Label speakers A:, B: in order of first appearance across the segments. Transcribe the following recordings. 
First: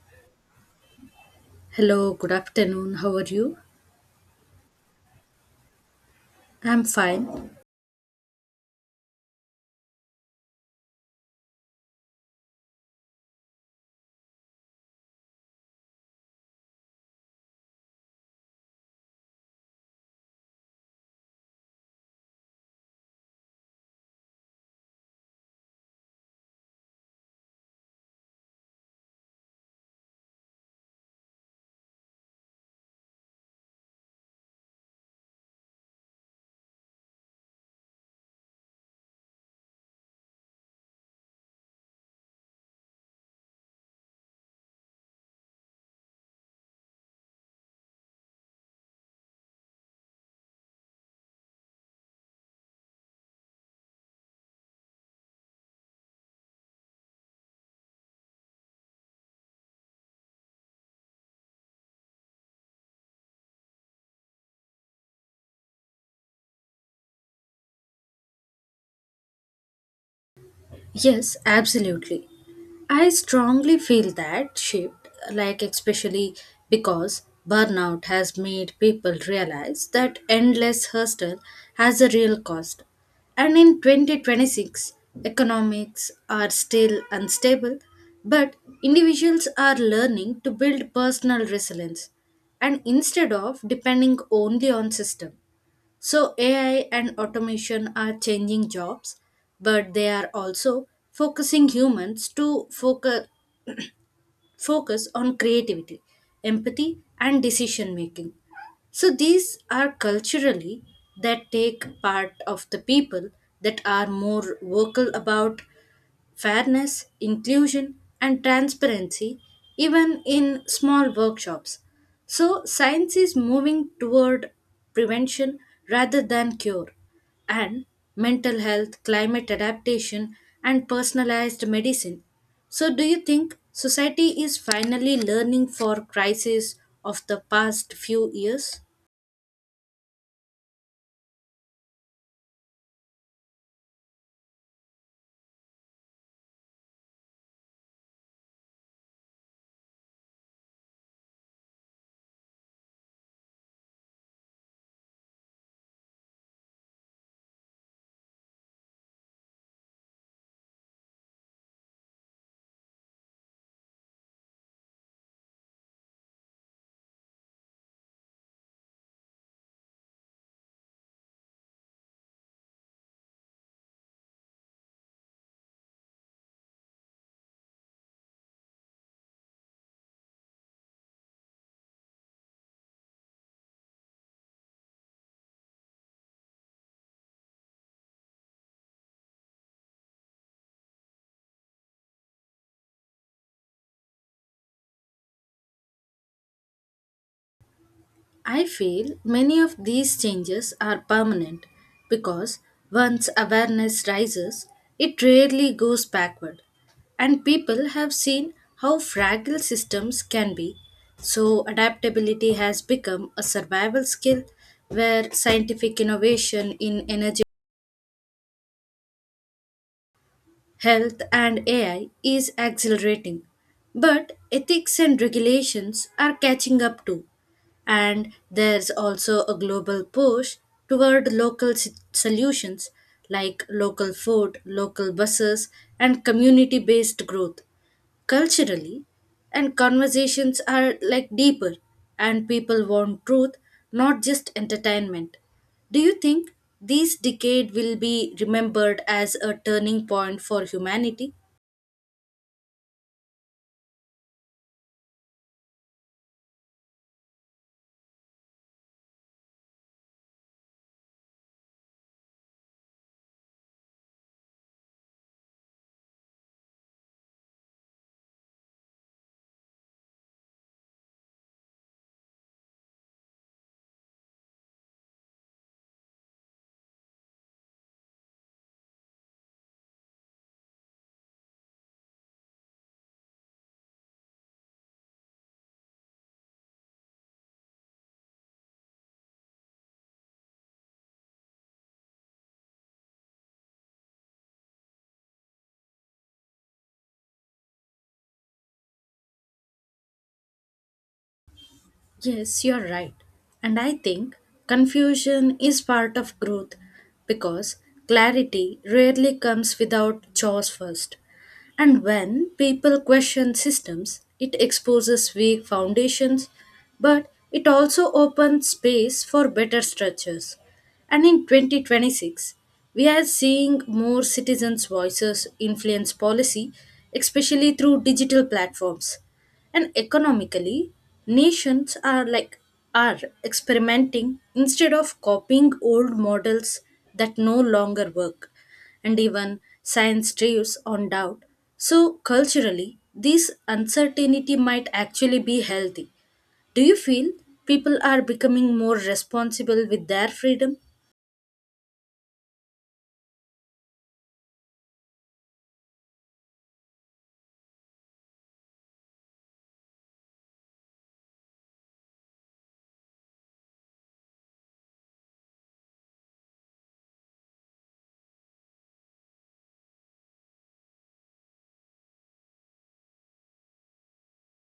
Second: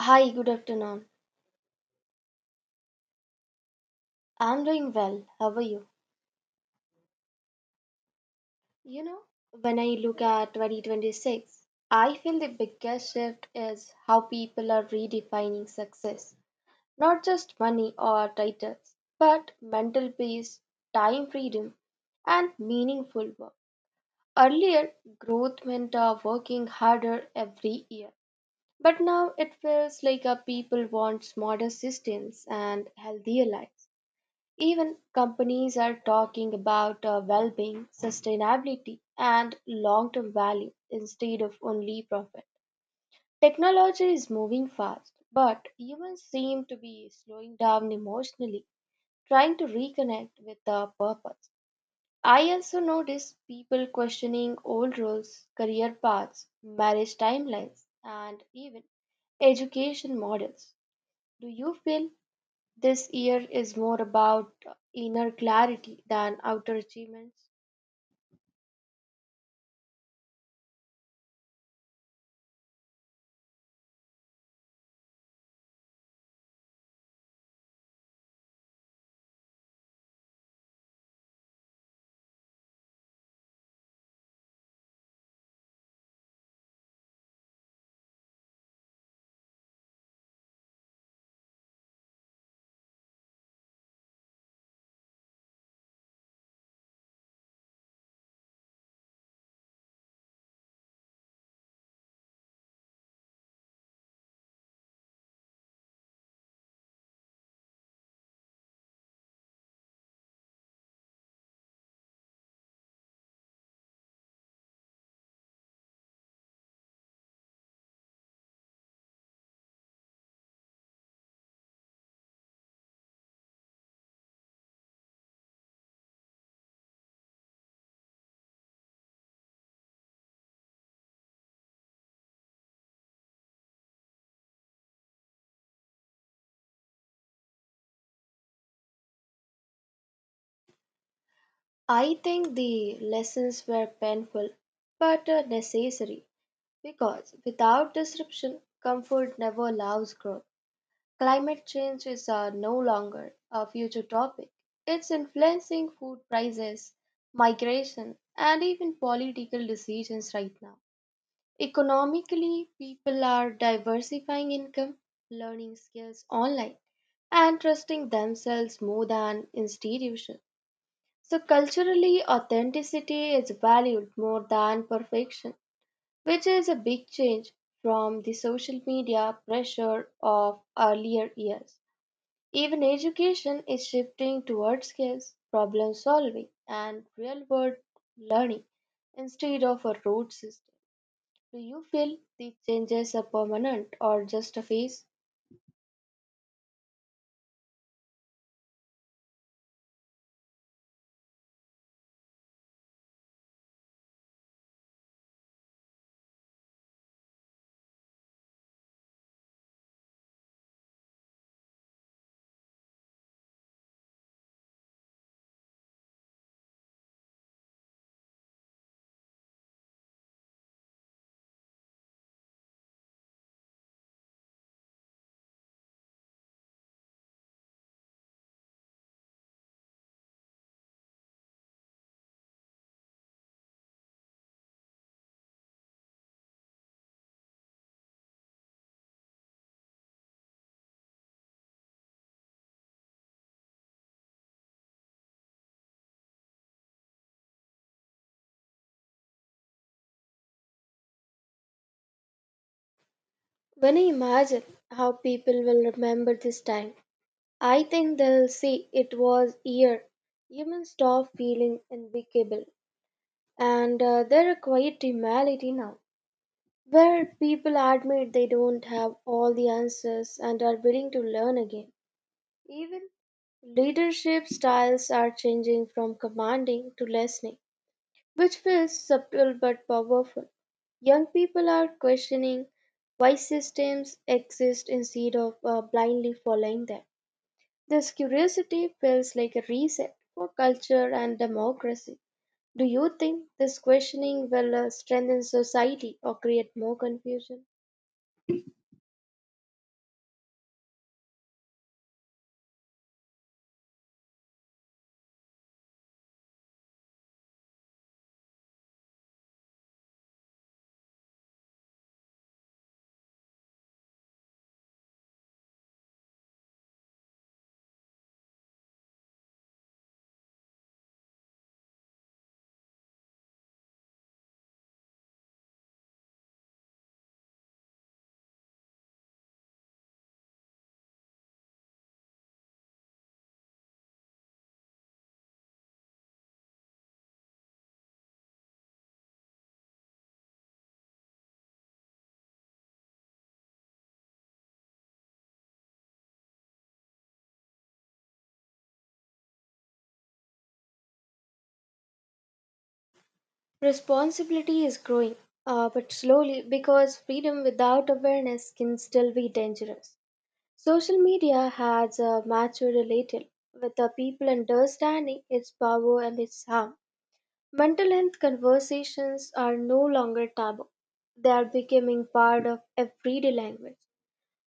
A: Hi, good afternoon.
B: Hello, good afternoon. How are you?
A: I'm doing well. How are you?
B: I'm fine.
A: You know, when I look at 2026, I feel the biggest shift is how people are redefining success. Not just money or titles, but mental peace, time freedom, and meaningful work. Earlier, growth meant working harder every year. But now it feels like people want smarter systems and healthier lives. Even companies are talking about well being, sustainability, and long term value instead of only profit. Technology is moving fast, but humans seem to be slowing down emotionally, trying to reconnect with the purpose. I also notice people questioning old roles, career paths, marriage timelines, and even education models. Do you feel this year is more about inner clarity than outer achievements?
B: Yes, absolutely. I strongly feel that shift, like, especially because burnout has made people realize that endless hustle has a real cost. And in 2026, economics are still unstable, but individuals are learning to build personal resilience and instead of depending only on system. So, AI and automation are changing jobs, but they are also focusing humans to focus, on creativity, empathy, and decision making. So, these are culturally that take part of the people that are more vocal about fairness, inclusion, and transparency, even in small workshops. So, science is moving toward prevention rather than cure. And mental health, climate adaptation, and personalized medicine. So, do you think society is finally learning for crises of the past few years?
A: I think the lessons were painful but necessary because without disruption, comfort never allows growth. Climate change is no longer a future topic, it's influencing food prices, migration, and even political decisions right now. Economically, people are diversifying income, learning skills online, and trusting themselves more than institutions. So, culturally, authenticity is valued more than perfection, which is a big change from the social media pressure of earlier years. Even education is shifting towards skills, problem solving, and real world learning instead of a rote system. Do you feel these changes are permanent or just a phase?
B: I feel many of these changes are permanent because once awareness rises, it rarely goes backward. And people have seen how fragile systems can be, so adaptability has become a survival skill where scientific innovation in energy, health, and AI is accelerating, but ethics and regulations are catching up too. And there's also a global push toward local solutions like local food, local buses, and community based growth, culturally, and conversations are like deeper and people want truth, not just entertainment. Do you think this decade will be remembered as a turning point for humanity?
A: When I imagine how people will remember this time, I think they'll say it was here. Humans stop feeling unbeatable, and there are quiet reality now, where people admit they don't have all the answers and are willing to learn again. Even leadership styles are changing from commanding to listening, which feels subtle but powerful. Young people are questioning why systems exist instead of blindly following them. This curiosity feels like a reset for culture and democracy. Do you think this questioning will strengthen society or create more confusion?
B: Yes, you're right. And I think confusion is part of growth because clarity rarely comes without chores first. And when people question systems, it exposes weak foundations, but it also opens space for better structures. And in 2026, we are seeing more citizens' voices influence policy, especially through digital platforms, and economically nations are like are experimenting instead of copying old models that no longer work, and even science drives on doubt, so culturally this uncertainty might actually be healthy. Do you feel people are becoming more responsible with their freedom?
A: Responsibility is growing, but slowly because freedom without awareness can still be dangerous. Social media has matured a little, with the people understanding its power and its harm. Mental health conversations are no longer taboo. They are becoming part of everyday language.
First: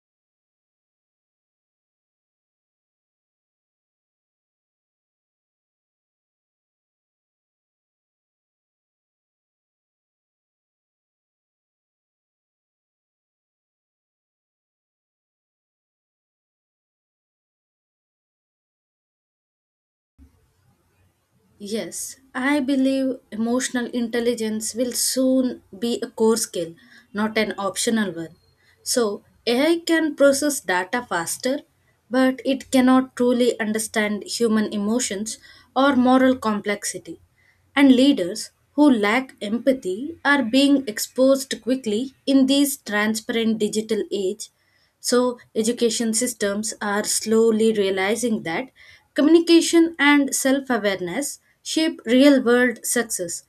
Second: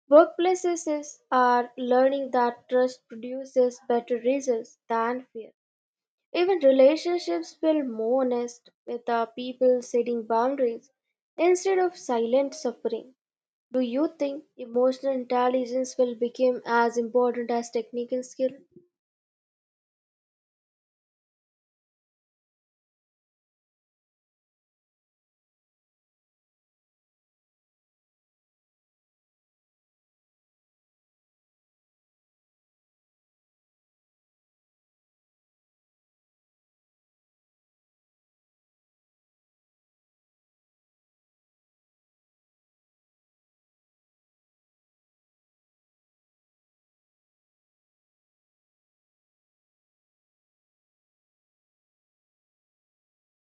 A: Workplaces are learning that trust produces better results than fear. Even relationships feel more honest with the people setting boundaries instead of silent suffering. Do you think emotional intelligence will become as important as technical skill?
B: Yes, I believe emotional intelligence will soon be a core skill, not an optional one. So, AI can process data faster, but it cannot truly understand human emotions or moral complexity. And leaders who lack empathy are being exposed quickly in this transparent digital age, so education systems are slowly realizing that communication and self-awareness shape real-world success.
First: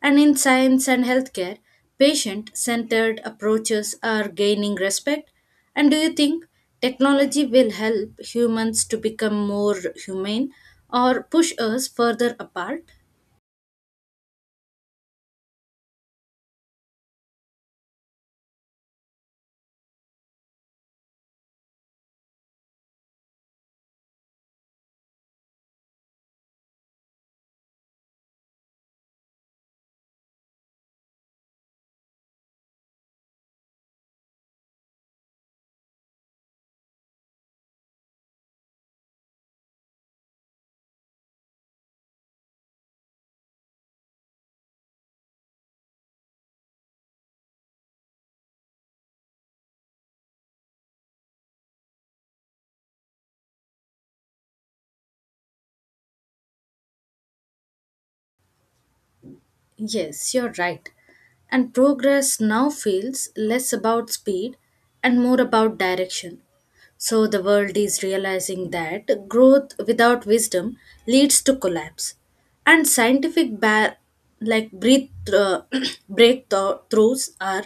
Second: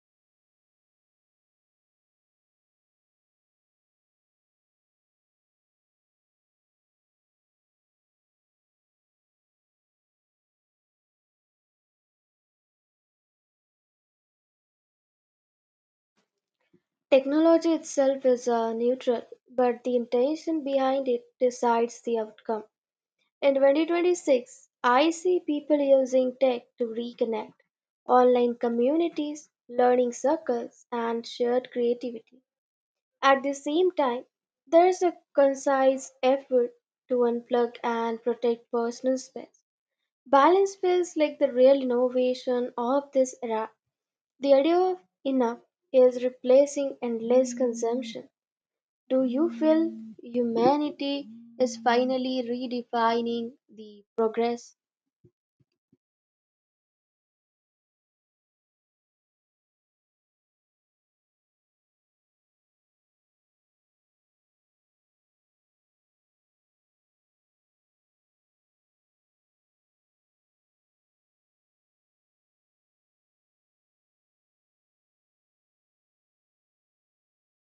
B: And in science and healthcare, patient-centered approaches are gaining respect. And do you think technology will help humans to become more humane or push us further apart?
A: Technology itself is neutral, but the intention behind it decides the outcome. In 2026, I see people using tech to reconnect, online communities, learning circles, and shared creativity. At the same time, there is a concise effort to unplug and protect personal space. Balance feels like the real innovation of this era. The idea of enough is replacing endless consumption. Do you feel humanity is finally redefining the progress?
B: Yes, you're right. And progress now feels less about speed and more about direction. So the world is realizing that growth without wisdom leads to collapse. And scientific like breath- uh, breakthroughs are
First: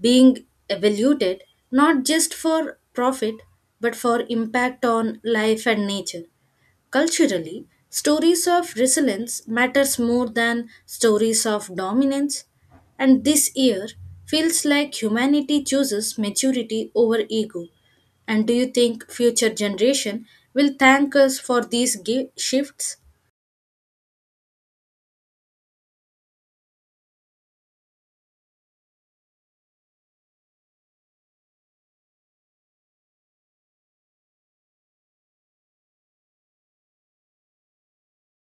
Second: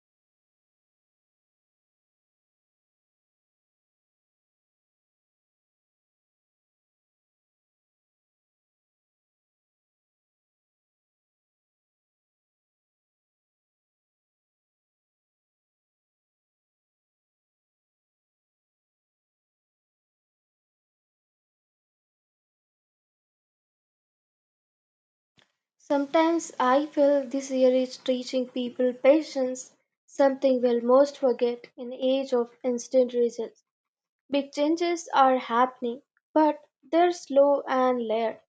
B: being evaluated not just for profit but for impact on life and nature. Culturally, stories of resilience matters more than stories of dominance, and this year feels like humanity chooses maturity over ego. And do you think future generation will thank us for these shifts?
A: Sometimes I feel this year is teaching people patience, something we'll most forget in age of instant results. Big changes are happening, but they're slow and layered,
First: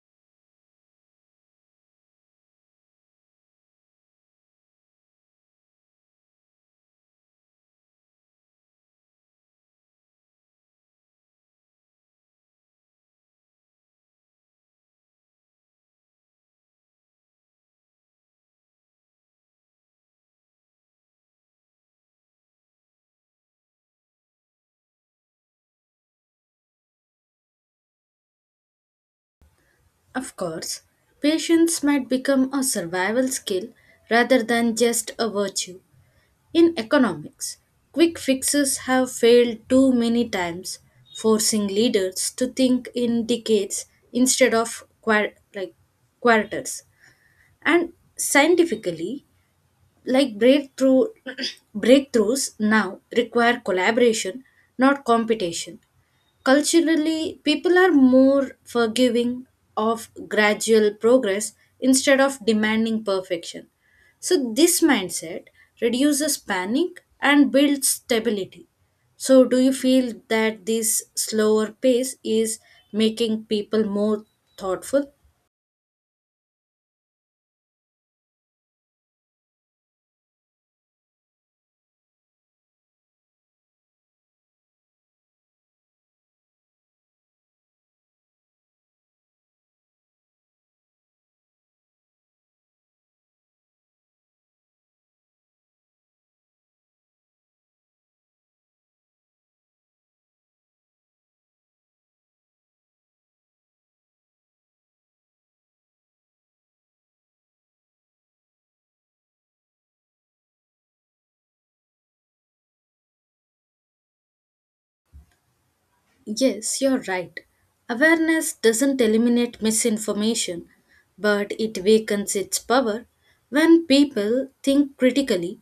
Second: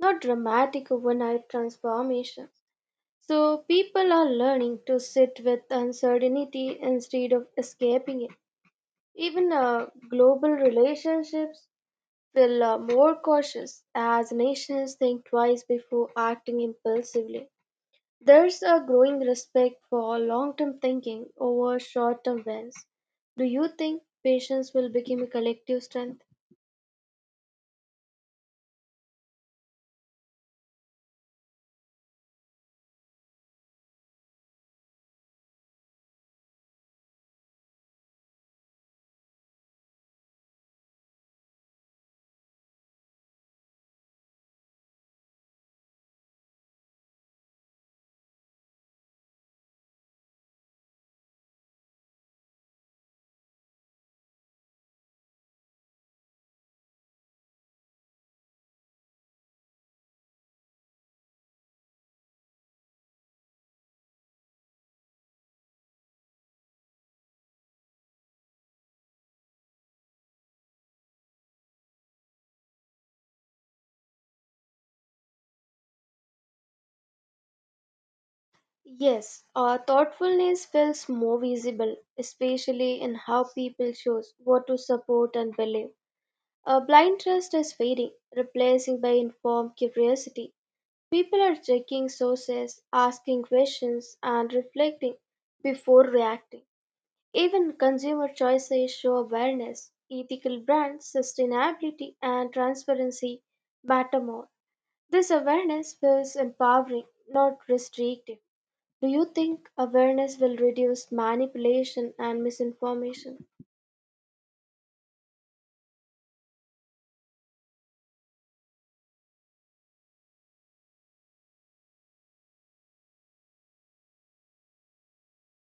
A: not dramatic overnight transformations. So people are learning to sit with uncertainty instead of escaping it. Even global relationships feel more cautious as nations think twice before acting impulsively. There's a growing respect for long-term thinking over short-term wins. Do you think patience will become a collective strength?
B: Of course, patience might become a survival skill rather than just a virtue. In economics, quick fixes have failed too many times, forcing leaders to think in decades instead of quarters. And scientifically, like breakthrough breakthroughs now require collaboration, not competition. Culturally, people are more forgiving of gradual progress instead of demanding perfection. So, this mindset reduces panic and builds stability. So, do you feel that this slower pace is making people more thoughtful?
A: Yes, thoughtfulness feels more visible, especially in how people choose what to support and believe. A blind trust is fading, replacing by informed curiosity. People are checking sources, asking questions, and reflecting before reacting. Even consumer choices show awareness. Ethical brands, sustainability, and transparency matter more. This awareness feels empowering, not restrictive. Do you think awareness will reduce manipulation and misinformation?
B: Yes, you're right. Awareness doesn't eliminate misinformation, but it weakens its power when people think critically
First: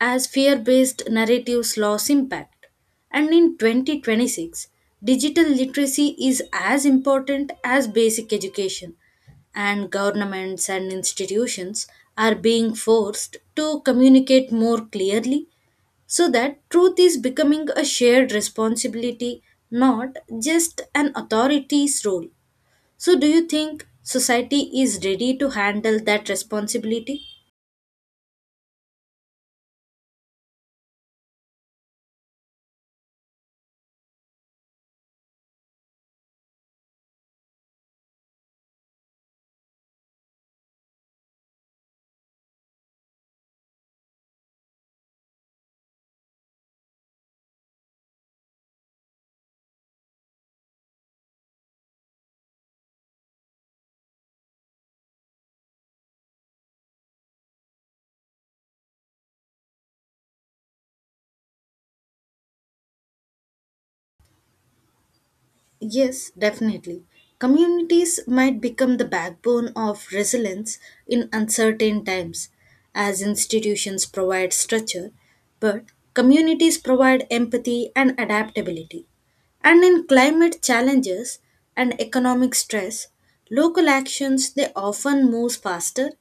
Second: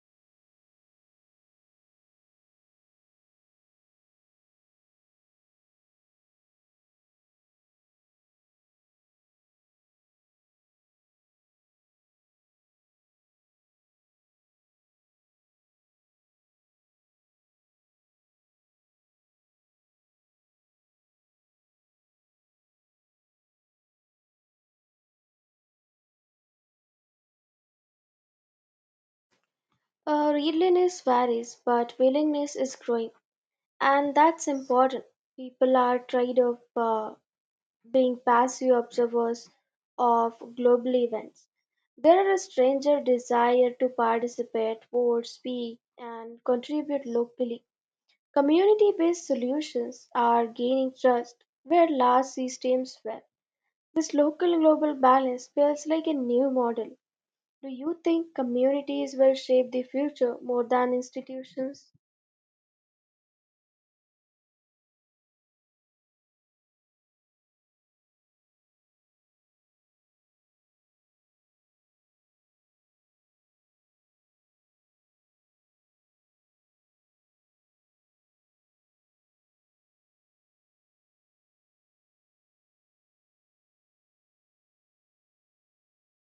B: as fear based narratives lost impact. And in 2026, digital literacy is as important as basic education, and governments and institutions are being forced to communicate more clearly, so that truth is becoming a shared responsibility, not just an authority's role. So, do you think society is ready to handle that responsibility?
A: Readiness varies, but willingness is growing, and that's important. People are tired of being passive observers of global events. There is a stranger desire to participate, vote, speak, and contribute locally. Community based solutions are gaining trust where large systems fail. This local global balance feels like a new model. Do you think communities will shape the future more than institutions?
B: Yes, definitely. Communities might become the backbone of resilience in uncertain times, as institutions provide structure, but communities provide empathy and adaptability. And in climate challenges and economic stress, local actions they often move faster,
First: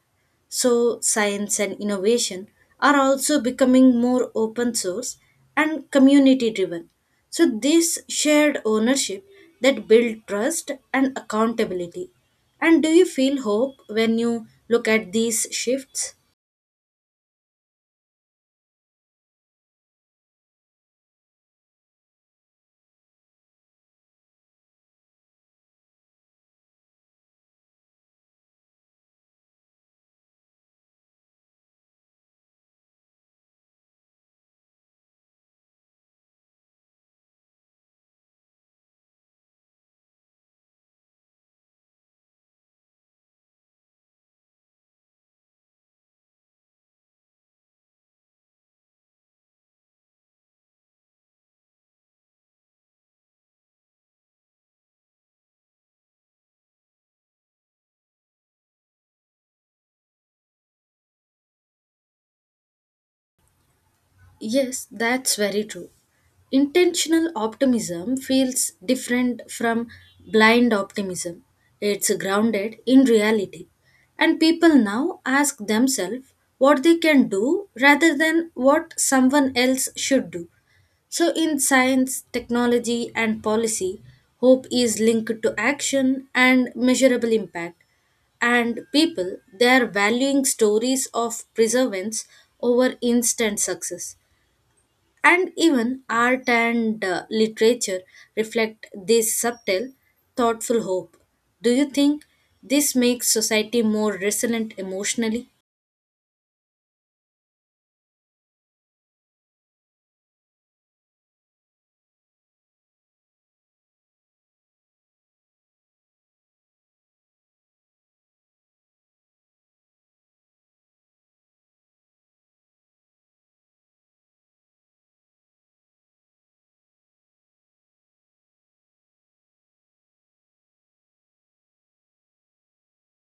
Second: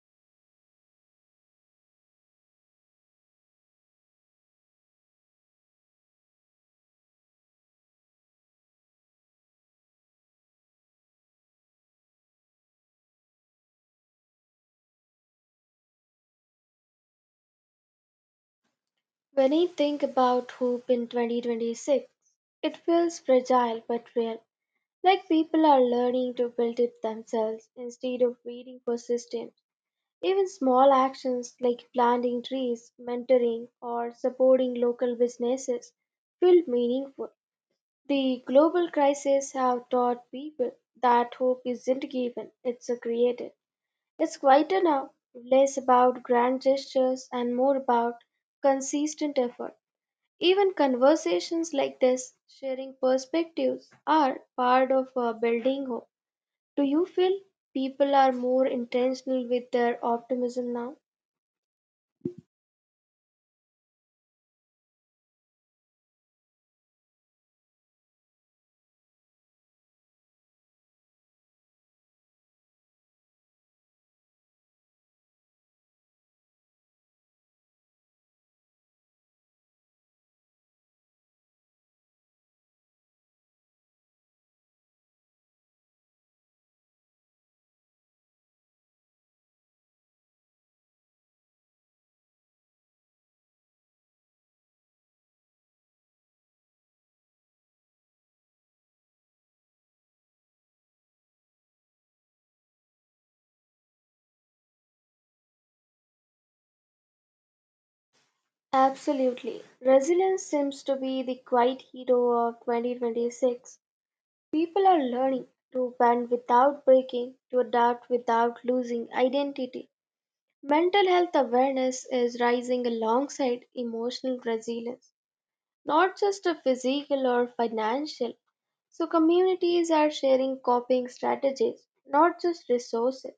B: so science and innovation are also becoming more open source and community driven. So, this shared ownership that build trust and accountability. And do you feel hope when you look at these shifts?
A: When I think about hope in 2026, it feels fragile but real, like people are learning to build it themselves instead of waiting for systems. Even small actions like planting trees, mentoring, or supporting local businesses feel meaningful. The global crisis have taught people that hope isn't given, it's created. It's quieter now, less about grand gestures and more about consistent effort. Even conversations like this, sharing perspectives, are part of building hope. Do you feel people are more intentional with their optimism now?
B: Yes, that's very true. Intentional optimism feels different from blind optimism. It's grounded in reality. And people now ask themselves what they can do rather than what someone else should do. So, in science, technology, and policy, hope is linked to action and measurable impact. And people, they are valuing stories of perseverance over instant success. And even art and literature reflect this subtle, thoughtful hope. Do you think this makes society more resilient emotionally?
A: Absolutely. Resilience seems to be the quiet hero of 2026. People are learning to bend without breaking, to adapt without losing identity. Mental health awareness is rising alongside emotional resilience, not just a physical or financial. So, communities are sharing coping strategies, not just resources,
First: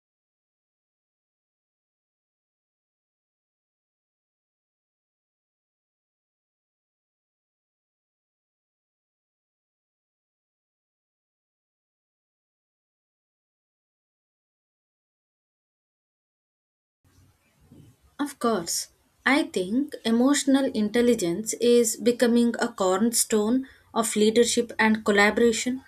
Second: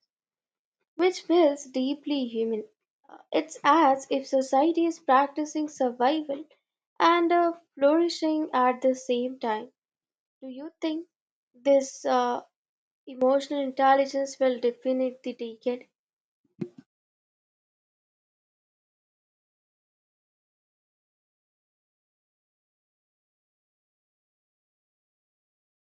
A: which feels deeply human. It's as if society is practicing survival and flourishing at the same time. Do you think this emotional intelligence will define the decade?
B: Of course. I think emotional intelligence is becoming a cornerstone of leadership and collaboration.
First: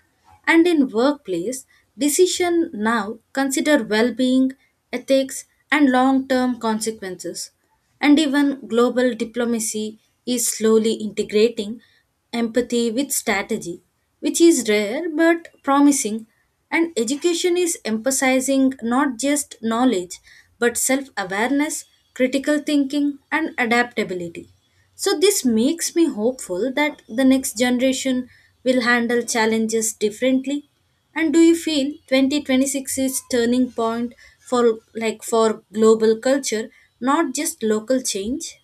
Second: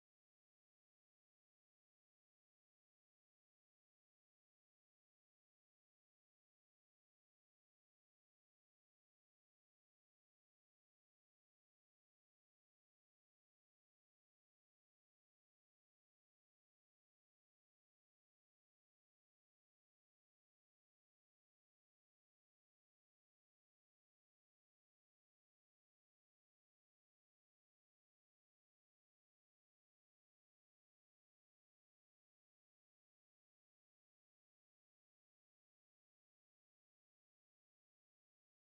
B: And in workplace, decision now consider well-being, ethics, and long-term consequences. And even global diplomacy is slowly integrating empathy with strategy, which is rare but promising. And education is emphasizing not just knowledge but self awareness, critical thinking, and adaptability. So, this makes me hopeful that the next generation will handle challenges differently. And do you feel 2026 is turning point for for global culture, not just local change?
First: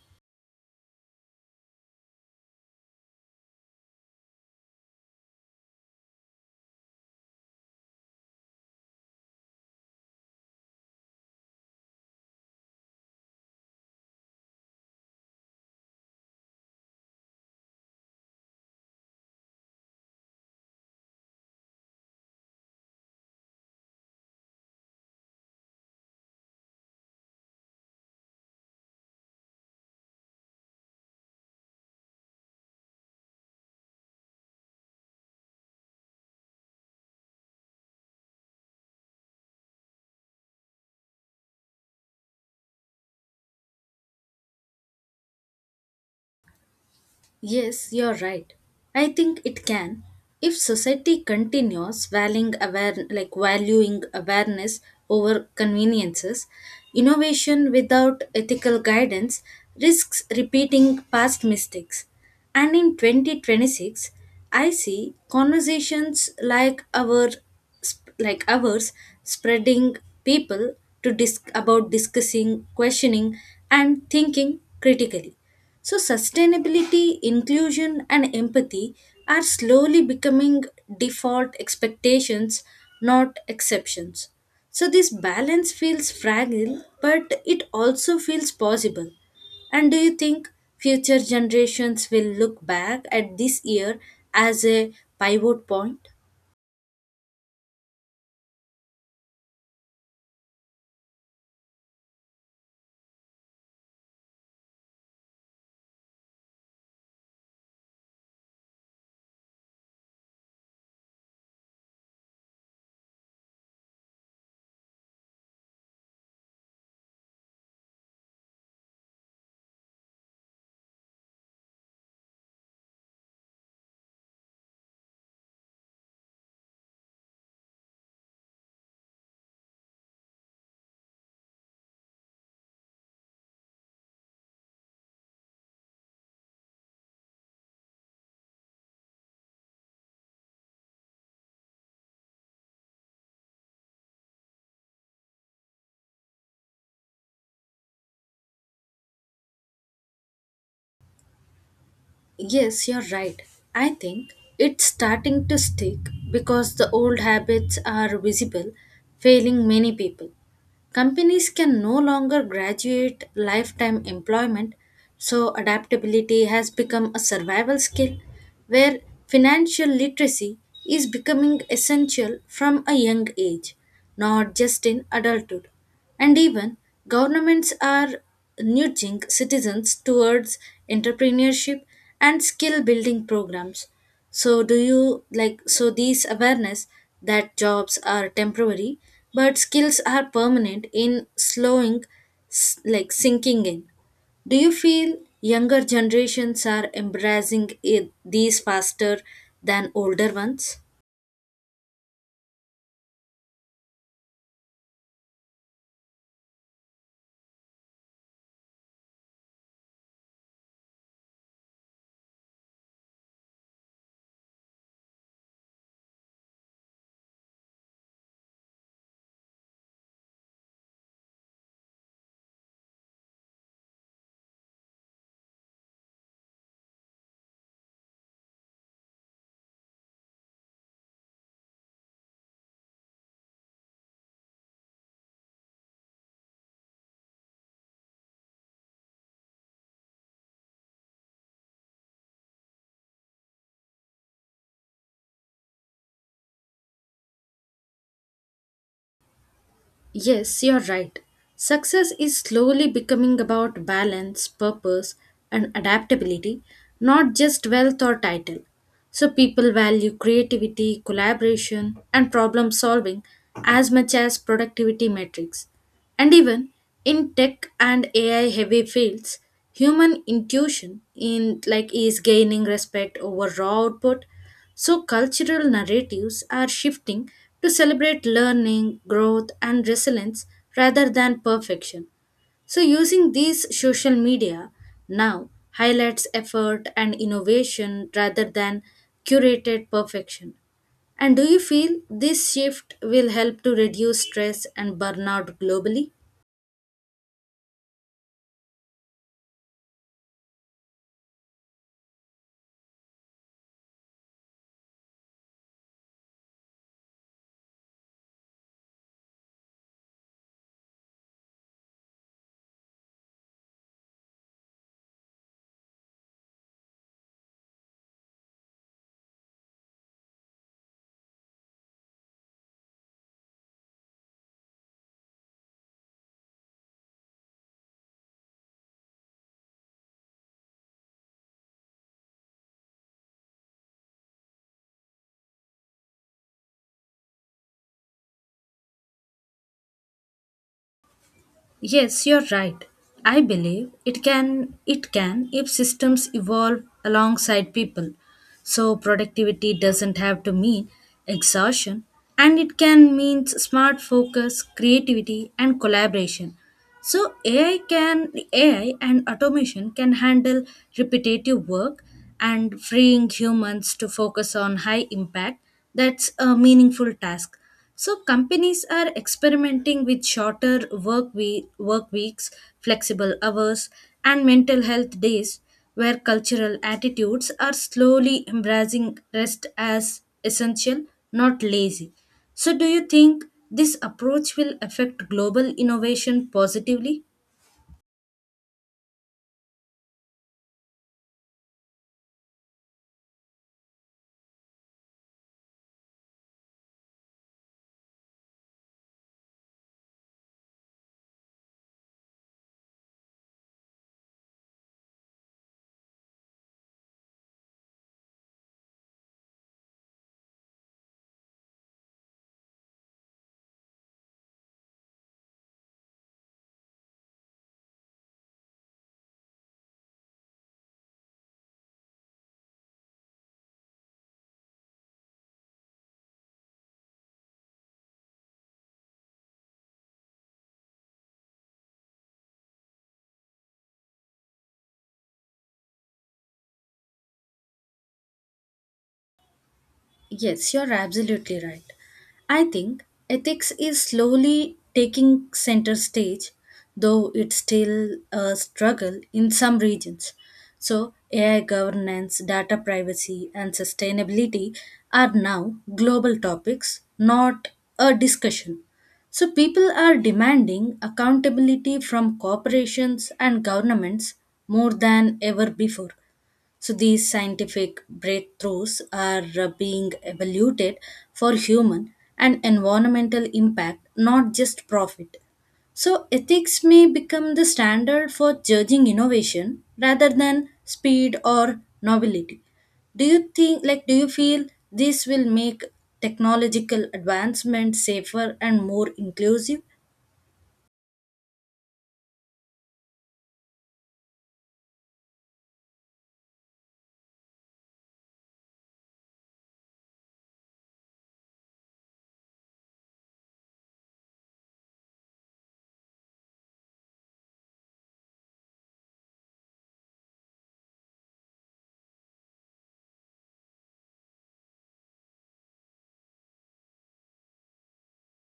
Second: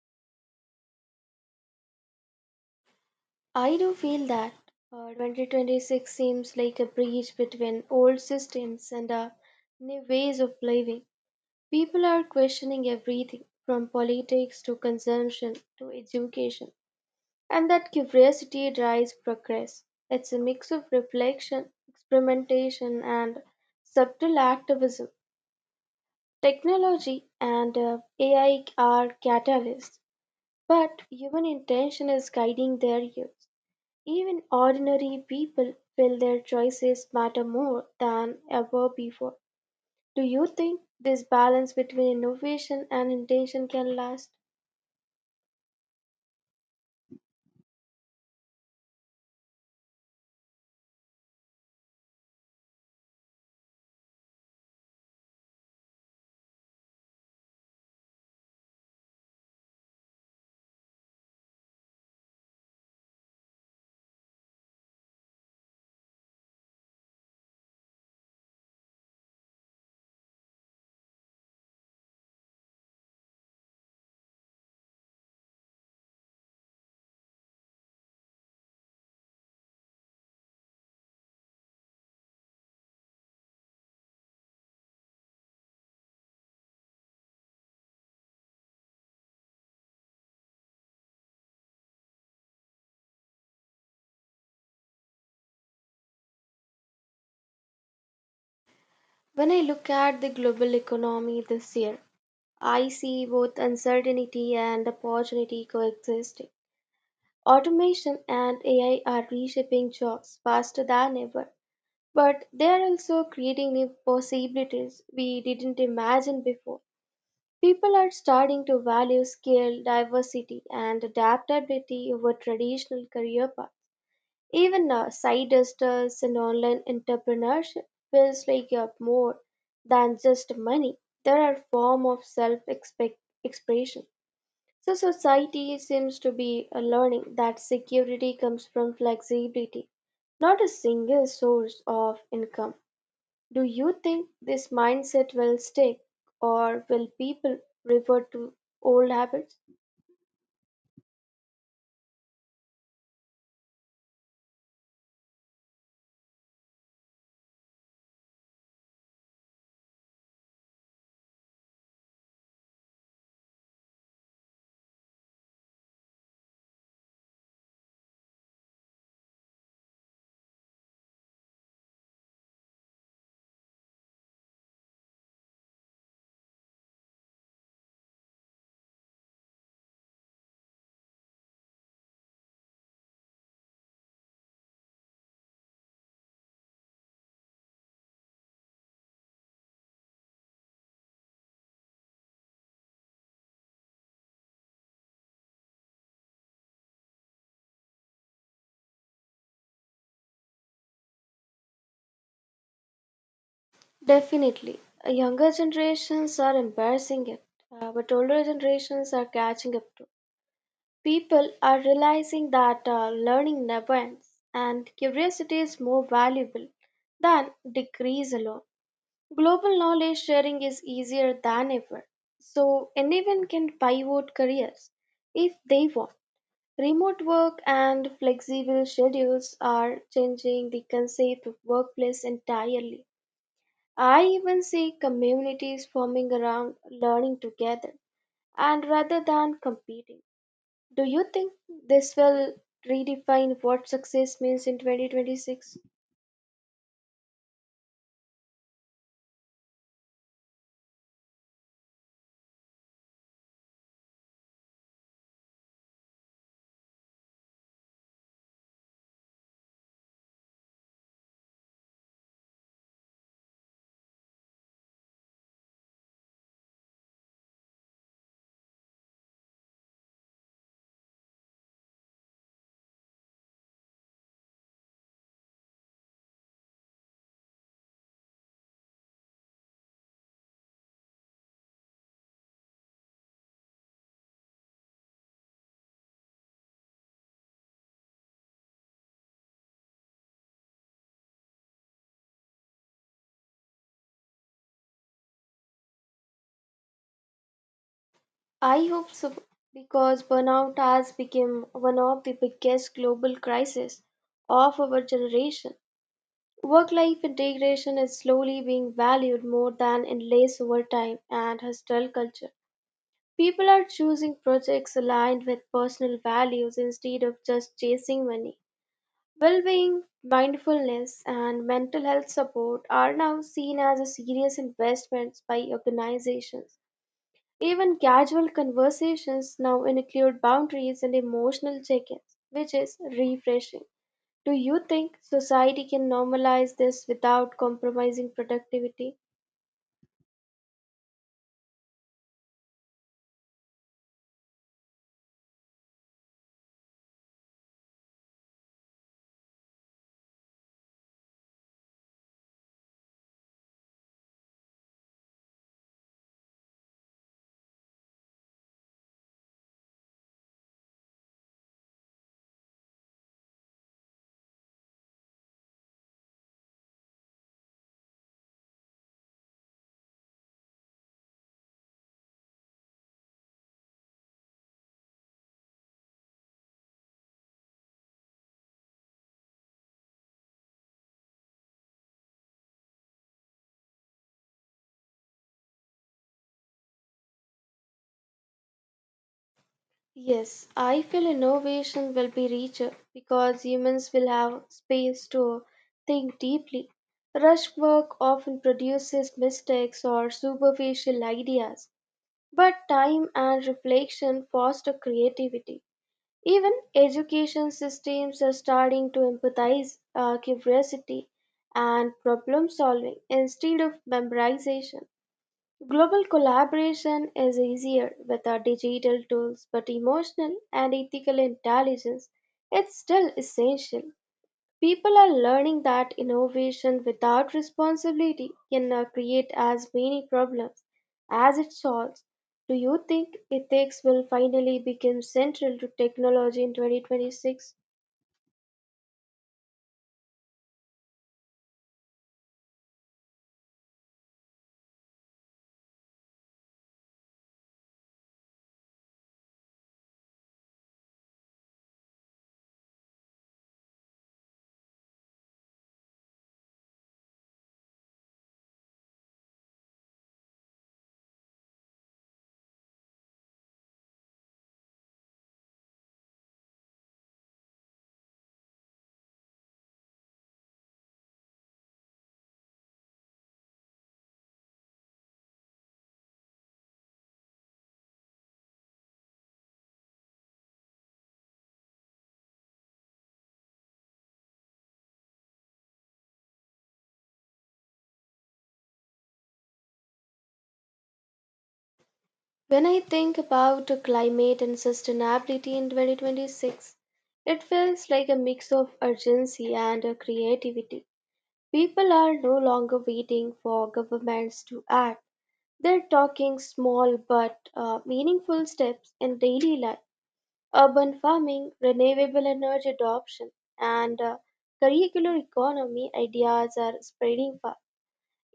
A: I do feel that 2026 seems like a bridge between old systems and new ways of living. People are questioning everything from politics to consumption to education, and that curiosity drives progress. It's a mix of reflection, experimentation, and subtle activism. Technology and AI are catalysts, but human intention is guiding their use. Even ordinary people feel their choices matter more than ever before. Do you think this balance between innovation and intention can last?
B: Yes, you're right. I think it can if society continues valuing aware like valuing awareness over conveniences. Innovation without ethical guidance risks repeating past mistakes. And in 2026, I see conversations like ours spreading people to dis- about discussing, questioning, and thinking critically, so sustainability, inclusion, and empathy are slowly becoming default expectations, not exceptions. So this balance feels fragile, but it also feels possible. And do you think future generations will look back at this year as a pivot point?
A: When I look at the global economy this year, I see both uncertainty and opportunity coexisting. Automation and AI are reshaping jobs faster than ever, but they are also creating new possibilities we didn't imagine before. People are starting to value skill, diversity, and adaptability over traditional career paths. Even side hustles and online entrepreneurship feels like you have more than just money. There are form of self expression. So society seems to be learning that security comes from flexibility, not a single source of income. Do you think this mindset will stick, or will people revert to old habits?
B: Yes, you're right. I think it's starting to stick because the old habits are visible, failing many people. Companies can no longer graduate lifetime employment, so adaptability has become a survival skill where financial literacy is becoming essential from a young age, not just in adulthood. And even governments are nudging citizens towards entrepreneurship and skill building programs. So, do you like so these awareness that jobs are temporary but skills are permanent in slowing s- like sinking in? Do you feel younger generations are embracing it, these faster than older ones?
A: Definitely. Younger generations are embarrassing it, but older generations are catching up too. People are realizing that learning never ends and curiosity is more valuable than degrees alone. Global knowledge sharing is easier than ever, so anyone can pivot careers if they want. Remote work and flexible schedules are changing the concept of workplace entirely. I even see communities forming around learning together and rather than competing. Do you think this will redefine what success means in 2026?
B: Yes, you're right. Success is slowly becoming about balance, purpose, and adaptability, not just wealth or title. So people value creativity, collaboration, and problem solving as much as productivity metrics. And even in tech and AI heavy fields, human intuition in like is gaining respect over raw output. So cultural narratives are shifting to celebrate learning, growth and resilience rather than perfection. So using these social media now highlights effort and innovation rather than curated perfection. And do you feel this shift will help to reduce stress and burnout globally?
A: I hope so because burnout has become one of the biggest global crises of our generation. Work life integration is slowly being valued more than in less over time, and hostile culture. People are choosing projects aligned with personal values instead of just chasing money. Well being, mindfulness, and mental health support are now seen as serious investments by organizations. Even casual conversations now include boundaries and emotional check ins, which is refreshing. Do you think society can normalize this without compromising productivity?
B: Yes, you're right. I believe it can if systems evolve alongside people. So productivity doesn't have to mean exhaustion, and it can mean smart focus, creativity and collaboration. So AI and automation can handle repetitive work and freeing humans to focus on high impact that's a meaningful task. So companies are experimenting with shorter work weeks, flexible hours and mental health days where cultural attitudes are slowly embracing rest as essential, not lazy. So, do you think this approach will affect global innovation positively?
A: Yes, I feel innovation will be richer because humans will have space to think deeply. Rush work often produces mistakes or superficial ideas, but time and reflection foster creativity. Even education systems are starting to empathize curiosity and problem solving instead of memorization. Global collaboration is easier with our digital tools, but emotional and ethical intelligence is still essential. People are learning that innovation without responsibility can create as many problems as it solves. Do you think ethics will finally become central to technology in 2026?
B: Yes, you're absolutely right. I think ethics is slowly taking center stage, though it's still a struggle in some regions. So, AI governance, data privacy, and sustainability are now global topics, not a discussion. So, people are demanding accountability from corporations and governments more than ever before. So these scientific breakthroughs are being evaluated for human and environmental impact, not just profit. So ethics may become the standard for judging innovation rather than speed or novelty. Do you think, do you feel this will make technological advancement safer and more inclusive?
A: When I think about climate and sustainability in 2026, it feels like a mix of urgency and creativity. People are no longer waiting for governments to act. They're talking small but meaningful steps in daily life. Urban farming, renewable energy adoption, and curricular economy ideas are spreading fast.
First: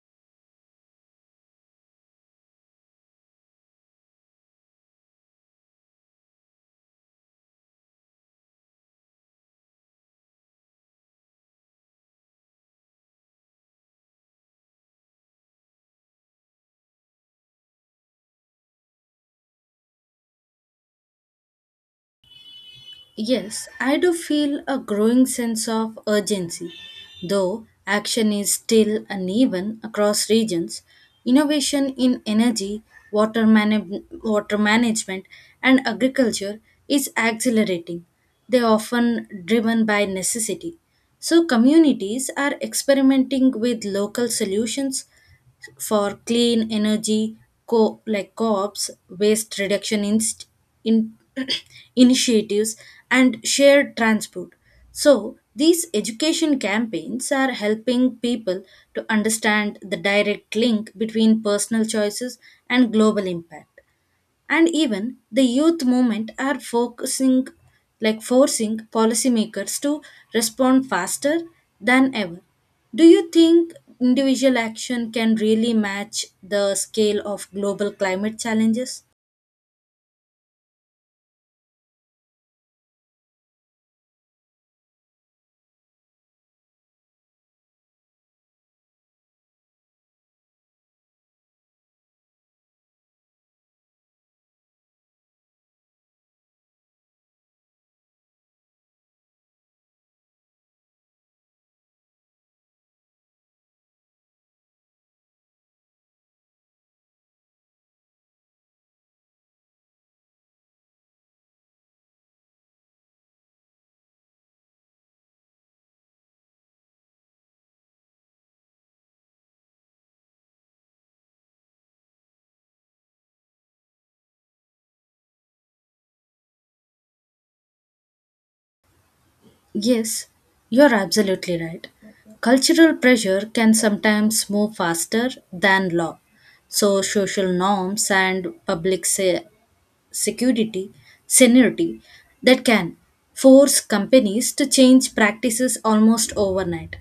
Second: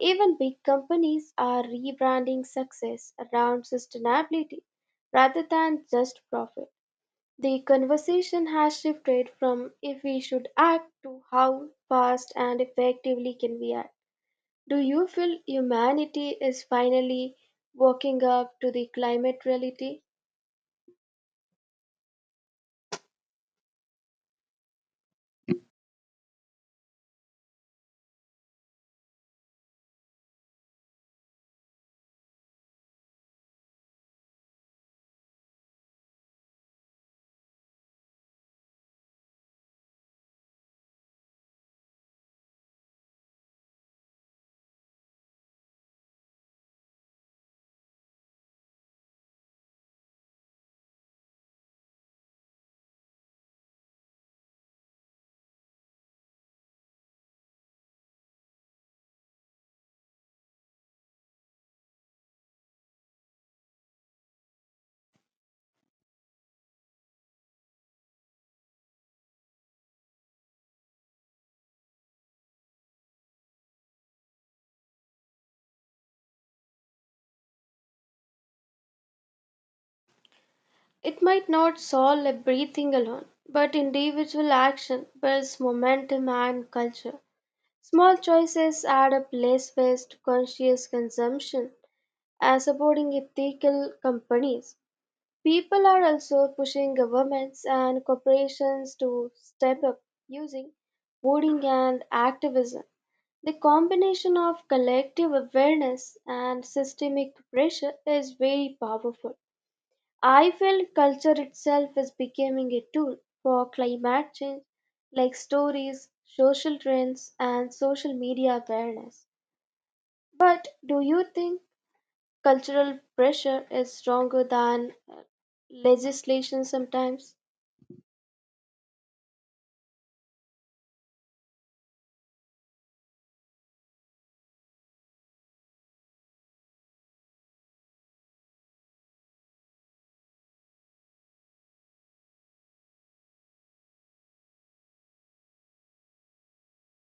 A: Even big companies are rebranding success around sustainability rather than just profit. The conversation has shifted from if we should act to how fast and effectively can we act. Do you feel humanity is finally waking up to the climate reality?
B: Yes, I do feel a growing sense of urgency. Though action is still uneven across regions, innovation in energy, water management, and agriculture is accelerating. They are often driven by necessity. So, communities are experimenting with local solutions for clean energy, co-ops, waste reduction in- initiatives, and shared transport. So these education campaigns are helping people to understand the direct link between personal choices and global impact, and even the youth movement are focusing like forcing policymakers to respond faster than ever. Do you think individual action can really match the scale of global climate challenges?
A: It might not solve everything alone, but individual action builds momentum and culture. Small choices add up less waste, conscious consumption, and supporting ethical companies. People are also pushing governments and corporations to step up using voting and activism. The combination of collective awareness and systemic pressure is very powerful. I feel culture itself is becoming a tool for climate change, like stories, social trends, and social media awareness. But do you think cultural pressure is stronger than legislation sometimes?
B: Yes, you're absolutely right. Cultural pressure can sometimes move faster than law. So, social norms and security, seniority that can force companies to change practices almost overnight.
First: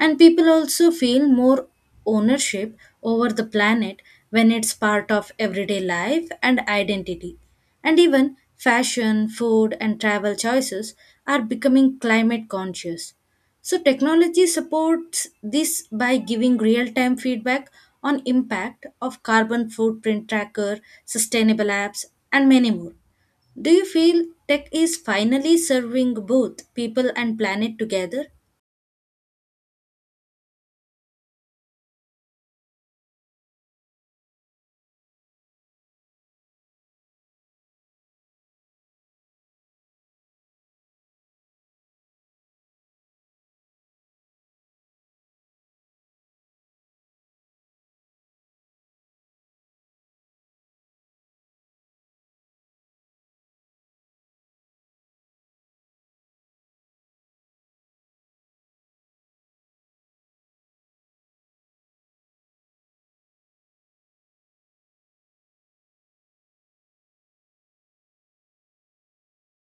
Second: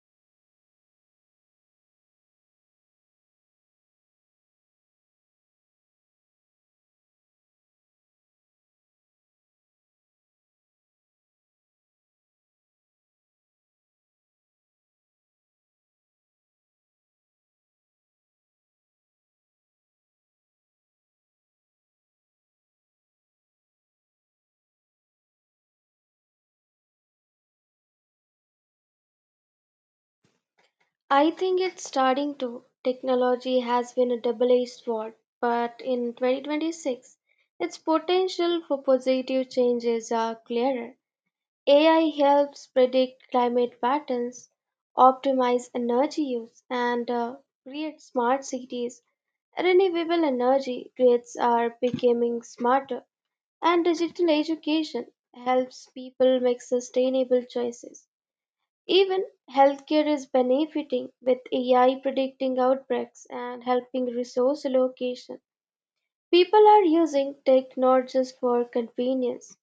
B: And people also feel more ownership over the planet when it's part of everyday life and identity. And even fashion, food, and travel choices are becoming climate conscious. So, technology supports this by giving real time feedback on impact of carbon footprint tracker, sustainable apps, and many more. Do you feel tech is finally serving both people and planet together?
A: I think it's starting to. Technology has been a double edged sword, but in 2026, its potential for positive changes are clearer. AI helps predict climate patterns, optimize energy use, and create smart cities. Renewable energy grids are becoming smarter, and digital education helps people make sustainable choices. Even healthcare is benefiting with AI predicting outbreaks and helping resource allocation. People are using tech not just for convenience,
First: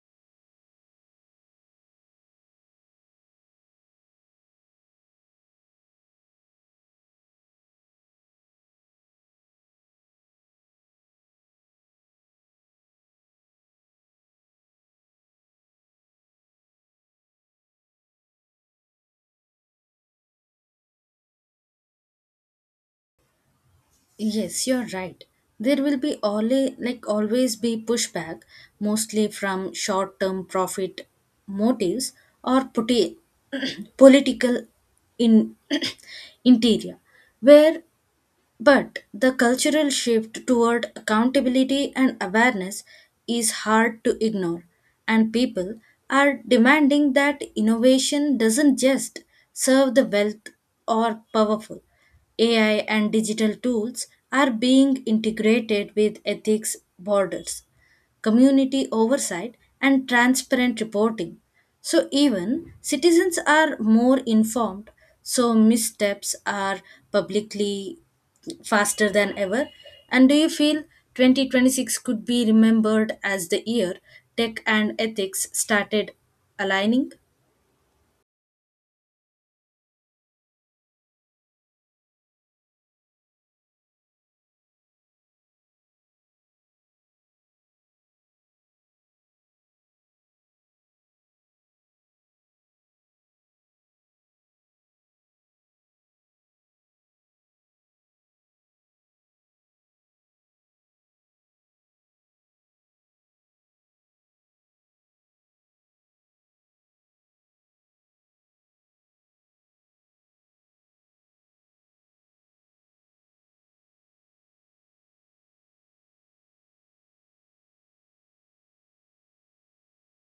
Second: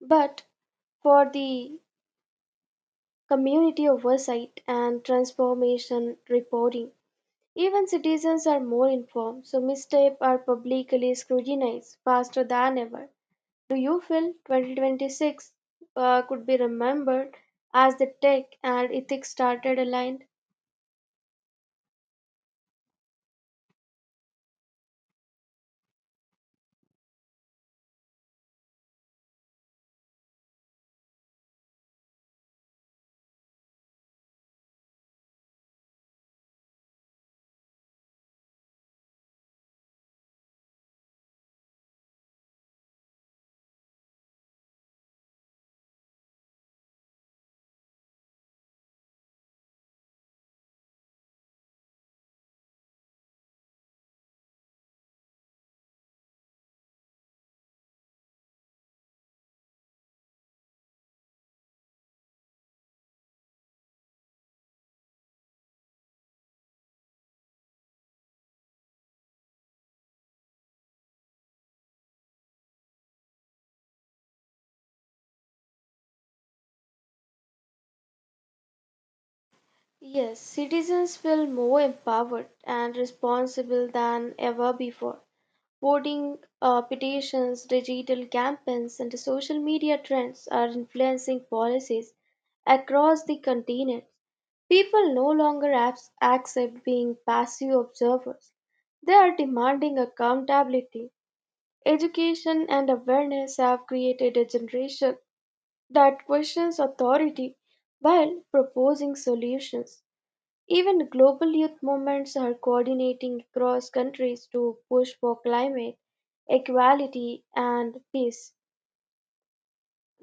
A: but for the community oversight and transformation reporting. Even citizens are more informed, so missteps are publicly scrutinized faster than ever. Do you feel 2026 could be remembered as the tech and ethics started aligned?
B: Yes, you're right. There will be always be pushback, mostly from short-term profit motives or political in interior, where but the cultural shift toward accountability and awareness is hard to ignore, and people are demanding that innovation doesn't just serve the wealth or powerful. AI and digital tools are being integrated with ethics borders, community oversight, and transparent reporting. So, even citizens are more informed, so missteps are publicly faster than ever. And do you feel 2026 could be remembered as the year tech and ethics started aligning?
A: Yes, citizens feel more empowered and responsible than ever before. Voting, petitions, digital campaigns, and social media trends are influencing policies across the continent. People no longer accept being passive observers. They are demanding accountability. Education and awareness have created a generation that questions authority while proposing solutions. Even global youth movements are coordinating across countries to push for climate equality and peace.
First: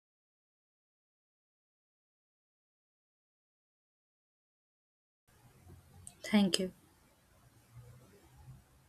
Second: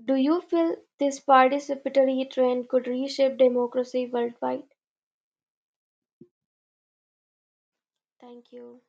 A: Do you feel this participatory trend could reshape democracy worldwide?
B: Thank you.
A: Thank you.